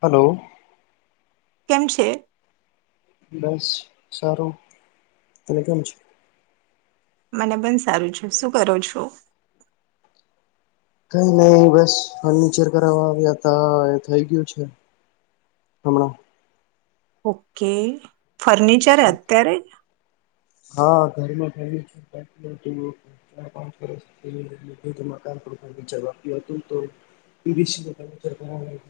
Hello. કેમ છે? બસ સારું. તને કેમ છે? મને પણ સારું છે. શું કરો છો? કંઈ નહી. બસ ફર્નિચર કરાવવા આવ્યા તો એ થઈ ગયું છે હમણાં ઓકે. ફર્નિચર અત્યારે? હા.. ઘરમાં ફેમિલી [inaudible] ચાર-પાંચ વર્ષથી ફર્નિચર બાકી હતું ને તો પીવીસીનુ ફર્નિચર કરાવડાવી લવ.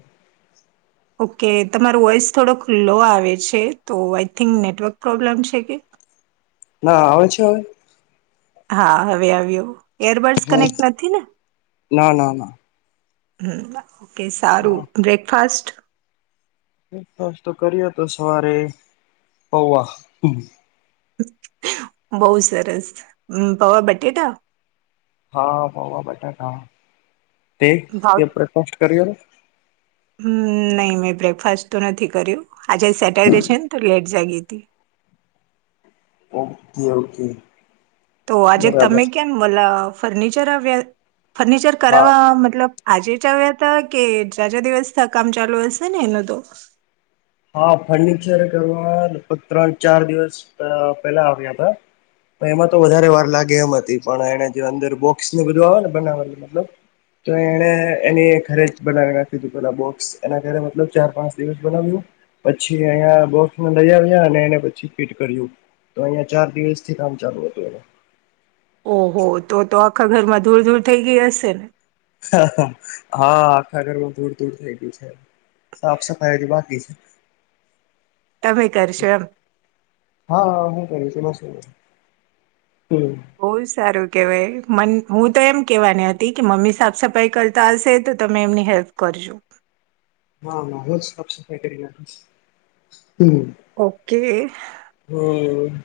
ઓકે. તમારું વોઇસ થોડોક લૉ આવે છે તો આઈ થિંક નેટવર્ક પ્રોબ્લેમ છે કે? ના આવે છે હવે? હા હવે આવ્યો. ઍરબડ્સ હમ કનેક્ટ નથી ને? ના ના ના હમ્મ ઓકે સારું. બ્રેકફાસાસ્ટ? બ્રેકફાસ્ટ તો કર્યો તો સવારે પૌવા. બહુ સરસ! પૌવા બટેટા? હા.. પૌવા બટેટા. તે બ્રેકફાસ્ટ કર્યો? હમ્મ, નહીં મેં બ્રેકફાસ્ટ તો નથી કર્યું. આજે સેટરડે છેને તો લેટ જાગી હતી. તી ઓકે ઓકે. તો આજે બરાબર તમે કેમ વલા, ફર્નિચર્યા ફર્નિચર હા કરાવવા મતલબ આજે જ આવ્યા તા, કે ઝાઝા દિવસ થ્યા કામ ચાલુ હશે ને એનું તો? હા, ફર્નિચર કરવા લગભગ ત્રણ ચાર દિવસ પ પેલા આવ્યા તા. તો એમાં તો વધારે વાર લાગે એમ હતી, પણ એણે જે અંદર બોક્સ ને બધું આવે ને બનાવાનું, મતલબ તો એણે એની ઘરે જ બનાવી નાખ્યું તું પેલા બોક્સ, એના ઘરે. મતલબ ચાર પાંચ દિવસ બનાવ્યું પછી અહીંયા બોક્સને લઈ આવ્યા, અને એને પછી ફીટ કર્યું. તો અહિયાં ચાર દિવસથી કામ ચાલુ હતું એનું. ઓહો, તો તો આખા ઘરમાં ધૂળ ધૂળ થઈ ગઈ હશે! હા, આખા ઘરમાં ધૂળ ધૂળ થઈ ગ્યું છે. સાફ સફાઈ હજી બાકી છે. તમે કરશો એમ હા હું કરીશ, એમાં શું? હમ બહુ જ સારું કેવાય. મન હું તો એમ કેવાની હતી, કે મમ્મી સાફ સફાઈ કરતા હશે તો તમે એમની હેલ્પ કર જો. હં હં, મેં જ સાફ સફાઈ કરી નાખી છે. હમ ઓકે હ.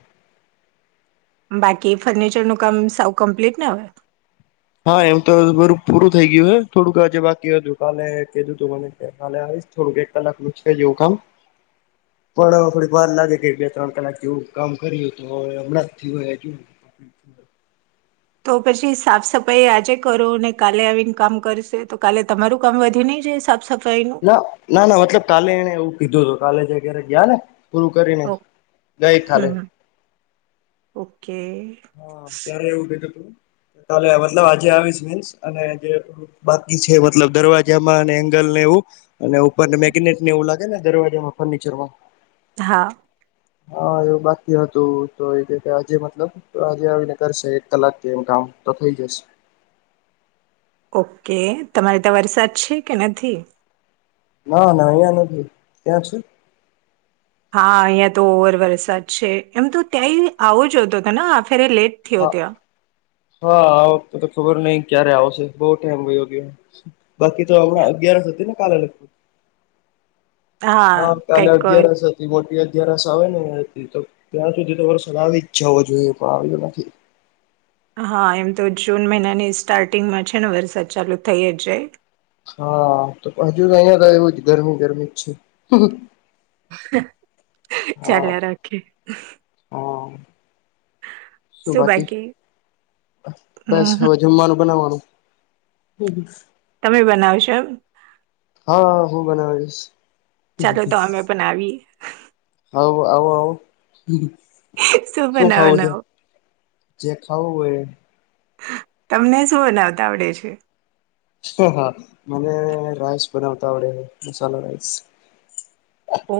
બાકી ફર્નિચરનું કામ સાવ કમ્પ્લીટ ને હવે? હા એમ તો બરું પૂરું થઈ ગયું છે. થોડુંક આજે બાકી હતું, કાલે કીધું તું મને કે કાલે આ વીશ, થોડુંક એક કલાકનું છે જ એવું કામ. પણ હ થોડી વાાર લાગી ગઈ, બે ત્રણ કલાક જેવું કામ કર્યું તો હમણાં જ થ્યું હજુ. [inaudible] તો પછી સાફ સફાઈ આજે કરો, ને કાલે આવીને કામ કરશે, તો કાલે તમારું કામ વધે નહીં? જે સબ સબ ના ના ના મતલબ કાલે એને એવું કીધું હતું કાલે એને ઘરે ગયા પૂરું કરીને ઓ ગઇ કાલે હમ ઓકે અમને એવું કીધું મતલબ આજે આવીશ શકીશ અને મતલબ જે બાકી છે મતલબ દરવાજામાં અને એંગલને અને ઉપરને મેગનેટને એવું લાગેને દરવાજામાં ફર્નિચરમાં હા. હા એવું બાકી હતું તો એ કે આજે મતલબ તો આજે આવીને કરશે એક કલાક એમ કામ તો થઈ જશે. ઓકે તમારે ત્યા વરસાદ છે કે નથી ના ના અહીંયા નથી ત્યાં છ હા અહિયાં તો ઓવર વરસાદ છે એમ તો ત્યાંય આવો જોતો હતો ફેરે લેટ થયો હા ત્યાં હા આવ તો ખબર નઈિ ક્યારે આવશે બહ ટાઈમયો ગયો બાકી તો હમણાં અગિયાર હતી ને હા કાલે અગિયારસથી મોટી અગારસ આવે ને તો ત્યાં સુધી તો વરસાદ આવી જ જવો જોઈએ પણ આવ્યો નથી હા એમ તો જૂન મહિનાની સ્ટાર્ટિંગમાં છે ને વરસાદ ચાલુ થઈ જ જાય હા તો હજુ અહં તો એવું જ ગરમી ગરમી જ છે ચાલ હા રાખે હા શું બાકી બસ હમ હવે જમવાનું બનાવાનું હમ તમે બનાવશો એમ હા હું બનાવીઈશ ચાલો તો અમે પણ આવીએ આવ આવો આવ શું ખાવું છે જે ખાવું હોય તમને શું બનાવતા આવડે છે હા મને રાઈસ બનાવતા આવડે છે મસાલ રાઈસ ઓ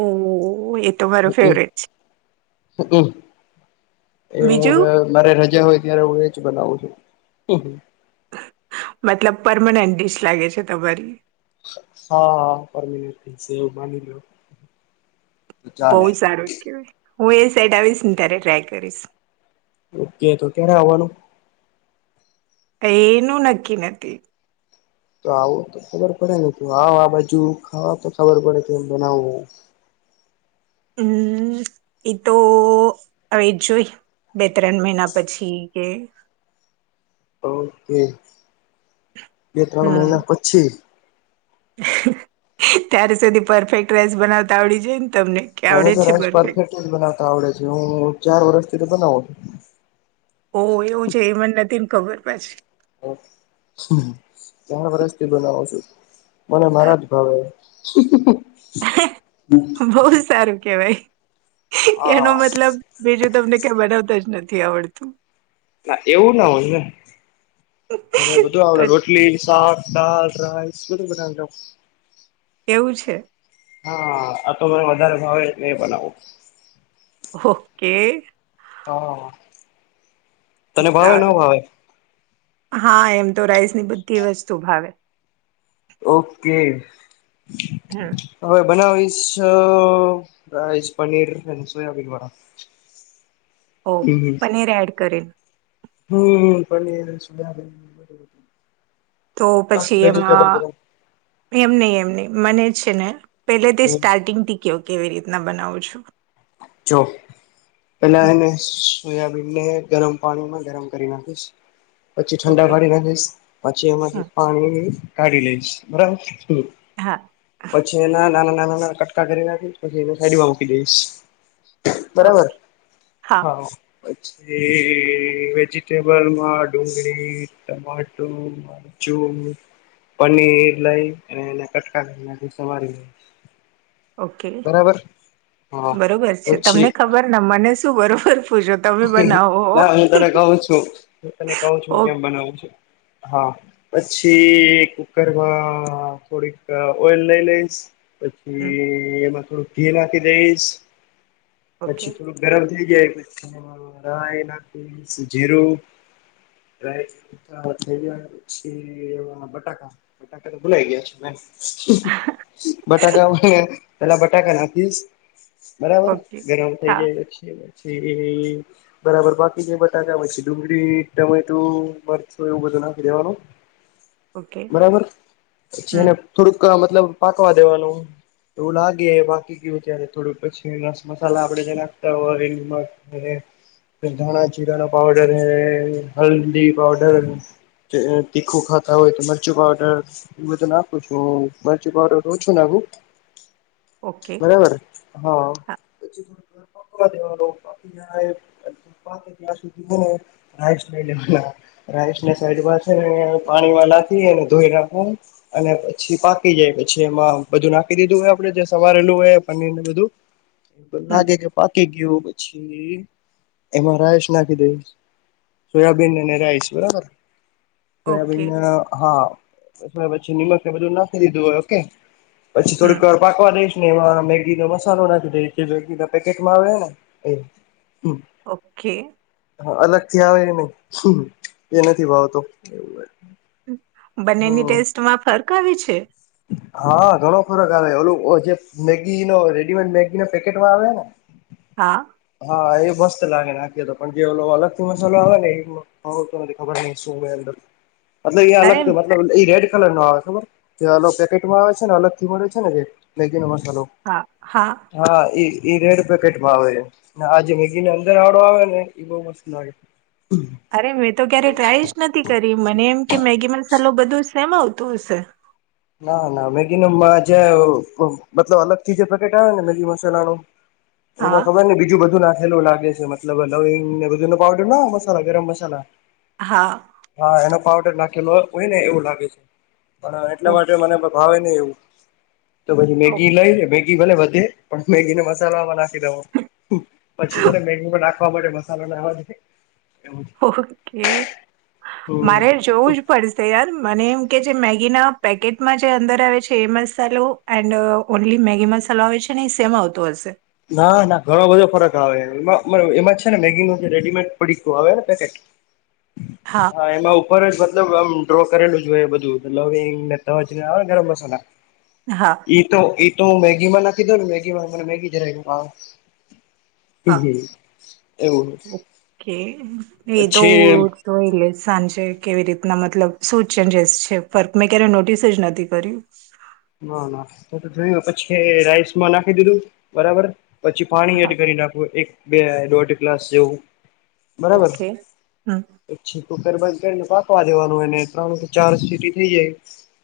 એ તો મારો હમ ફેવરેટ છે હમ એ હું બીજું મારે રજા હોય ત્યારે હું એજ બનાવું છું મતલબ પરમનન્ટ ડિશ લાગે છે તમારી હાા પરમીન છે એવું માની લો તો બહુ ચાલે સારું કેવાય હું એ સાઈડ આવીશ ને ત્યારે ટ્રાય કરીશ ઓકે તો કેને આવવાનું એનું નક્કી નથી તો આવો તો ખબર પડે ને ત આવ આ બાજુ ખાવા તો ખબર પડે કે બનાવું હમ એતો હવે જોઈ બે ત્રણ મહિના પછી કે ઓકે બે ત્રણ હમ મહિના પછી ત્યારે સુધી પરફેક્ટ રેસ બનાવતા આવડી જોઈ ને તમને કે મને આવડે જ તો છે રસ પરફેક્ટ જ બનાવતા આવડે છે હું ચાર વર્ષથી તો બનાવું ઓ એવું છે એ મને નથી ને ખબર પછી ચાર વર્ષથી બનાવો છું મને મારા જ ભાવે [unintelligible] બહ સારું કેવાય એનો હા મતલબ બીજું તમને કઈ બનાવતા જ નથી આવડતું ના એવું ના હોય ને અને બધું આપડે તો રોટલી શાક દાલ રાઈસ બધું બના લો એવું છે હા આ તો મને વધારે ભાવે નહી બનાવું ઓકે હા તને ભાવે ન સારું ભાવે હા એમ તો રાઈસ ની બધી વસ્તુ ભાવે ઓકે હમ હવે બનાવી સ અ રઈસ પનીર અને સોયા બી બરા ઓ પનીર એડ કરીન હમ્મ પનીર સુ [unintelligible] તો પછી એમાં એમ ની એમ નહી મને છે ને પેલે તે સ્ટાર્ટિંગથી કેયો કેવી રીતના બનાવું છું. જો પેલા હમ એને એમને ગરમ પાણીમાં ગરમ કરી નાખીશ. પછી ઠંડા ઓકે પાડી ના લઈશ પછી હમ એમાંથી પાણી કાઢી લઈશ. બરાબર? હા. પછી એના નાના નાના નાના કટકા કરી નાખી પછી એને થેલીમાં મૂકી દઈશ. બરાબર. ઓકે હા. પછી વેજિટેબલમાં ડુંગળી ટમાટું પનીર લઈ અને એને કટકા કરી સવારી લ ઓકે. બરોબર છે. તમને પછી ખબર ને મને શું બધું. ના હું તને કહું છું. હું તને ક છું કેમ ઓકે બનાવું છું. હા પછી કુકરમાં થોડીક ઓઈલ લઈ લઈશ, પછી એમાં થોડુંક ઘી નાખી દઈશ. ઓકે પછી થોડુંક ગરમ થઈ જાય પછી રાયીને જીરું થઈ ગયા પછી એમાં બટાકા બટાકા તો બોલાઈ ગયા છે મે બટાકા પેલા બટાકા નાખીશ. બરાબર? ઓકે ગરમ થઈ હા જાય પછી. એ બરાબર બાફીશ બટાકા પછી ડુંગળી ટમેટું મરથું એવું બધ ઓકે બરાબર પછી હમ એને થો મતલબ પાકવા દેવાનું. એવું લાગે બાકી ગયું ત્યારે થોડું પછી રસ મસાલા આપડે જે નાખતા હોય [inaudible] ધણાજીરાના પાાવડર હે હલ્દી પાાવડર એ તીખું ખાતા હોય તો મરચું પાવડર એ બધું નાખું છું હુ. મરચું પાવડર ઓછું નાખું ઓકે બરાબરને? હા પછીક દેવા પપી જ પપ્પા ત્યાં સુધીને રાઈસ લઈ લેવાના રાઈસને સાઇડમાં પાણીમાં નાખી ધોઈ નાખ અને પછી પાકી જાય પછી એમાં બધું નાખી દીધું હોય આપડ જે સવારેલું હોય પનીર ને બધું. એધું હમ લાગે કે પાાકી ગયું. પછી એમાં રાયસ નાખી દઈશ. સોયાબીન અને રાઈસ બરાબર? ઓકે સોયાબીન હા સ પછી નિમક એ બધું નાખી દીધું હોય ઓકે પછી હમ થોડીક વાર પાકવા દઈશ ને એમાં મેગીનો મસાલો નાખી દે મેગીના પેકેટમાં આવે ને [inaudible] ઓકે. આવડે નહી જે નથી ભાવતું. બંનેની ટેસ્ટમાં ફર્ક આવી છે. [inaudible] હા ઘણો ફરક આવે ઓલું જે મેગી ન રેડીમેડ મેગી ન પેકેટમાં આવે ને હા હા એ મસ્ત લાગે નાખીએ તો પણ જે લોકો અલગથી મસાલો આવે ને એ તો મને ખબર નહ શું હોય અર મતલબ એ અરે અલગ મતલબ એ રેડ કલર નો આવે ખબર જે પેકેટમાં આવે છે ને અલગ થી મળે છે ને જે લનેસ્ હલો હા ઈજ એ રેડ પેકેટમાં આવે છે આજે મેગી ને અંદર આવડો આવે ને એ બો મસ્ત લાગે અરે મેં તો ક્યારે ટ્રાય જ નથી કરી મને એમ કે મેગી મસાલો બધો સમે આવતું હશે ના ના મેગી નો જે મતલબ અલગથી જે પેકેટ આવે ને મેગી મસાલા નું હા એમાં ખબર ની બીજું બધું નાખી એવું લાગે છે મતલબ લવીગ ને બધુ પાવડર ના મસાલા ગરમ મસાલા હા હા એનો પાવડર નાખેલો હોય ને એવું લાગે છે ઓ એટલા માટે મનેાવે ને એવું તો પછી ઓ મેગી લાય મે. ભલે વધે પણ મેગી ને મસાલોમાં નાખી દેવો પછી ભલે મેગી નાખ. ખવા માટે મસાલો ના આવા. ઓકે હમ મારે જોવું જ પડશે યાર મને. કે જે મેગી ના પેકેટમાં જે અંદર આવે છે એ મસાલો એન્ડ ઓનલી મેગી મસાલો આવે છે. સેમ આવતોું હશે. ના ના ઘણો બધો ફરક આવેમાં એમાં છે ને મેગી ન જે રેડીમેડ પડીકું આવેને પેટ. હા એમાં ઉપર જ મતલબ આમ. ્રો કરેલુંવંગને તજ ગરમ મસાલા હા તો. તું મેગીમાં નાખી દઉ ને મેગીમાં મને મેગી જરા. હમ હા હ એવું. ઓકે એ તો પછી તો એ. સાંજે કેવી રીતના મતલબ શું ચેન્જસ છે ફ મેં ક્યારે નોટિસ જ નથી કર્યું. ના ના જોયું પછી રાઈસમાં નાખી દીધું બરાબર. પછી પાણી હા એડ કરી નાખું એક બે દોઢ ગ્લાસ જેવું. બરાબર ઓકે હમ. પછી કુકર બાદ કરીને પાકવા દેવાનું એને ત્રણ ચાર સીટી થઇ જાય.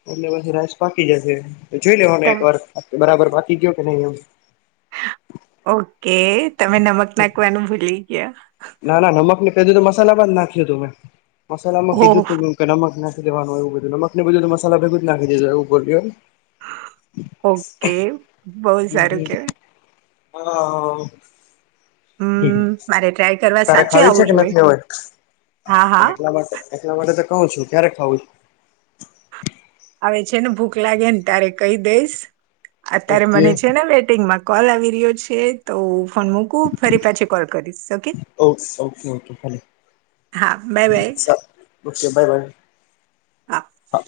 એટલે પછી રાસ પાકી જશે જોઈ લેવને એક તમ વાર બરાબર પાકી ગયો કે નહી એમ. ઓકે તમે નમક નાખવાનું ભૂલી ગયા. ના ના નમક ને કીધું તું મસાલામાં જ નાખ્યું તું મેં મસાલા માં ઓહ કીધું તું નમક નાખ. લેવાનુંય એવુ બધું નમકને બધું તો મસાલા ભેગું નાખી દેજો એવું બોલ્યો. ઓકે બહુ સારું ને. કેવાય. હા. હ હમ મારે ટ્રાય કરવા તારે સાચે ખાવી છે આવું કે જોઈએ નથી ખાવી. હા હા એટલા માટે એટલા માટે તો કહું છું ક્યારે ખાવું. આવે છે ને ભૂખ લાગે ને તારે કઈ દઈશ અત્યારે ઓકે મને છે ને બેટિંગમાં. કોલ આવી રહ્યો છે તો હુ ફોન મુકું ફરી પાછો કોલ કરીશ ઓકે. ઓકે ઓકે ભલે હા bye bye. Okay bye bye હા.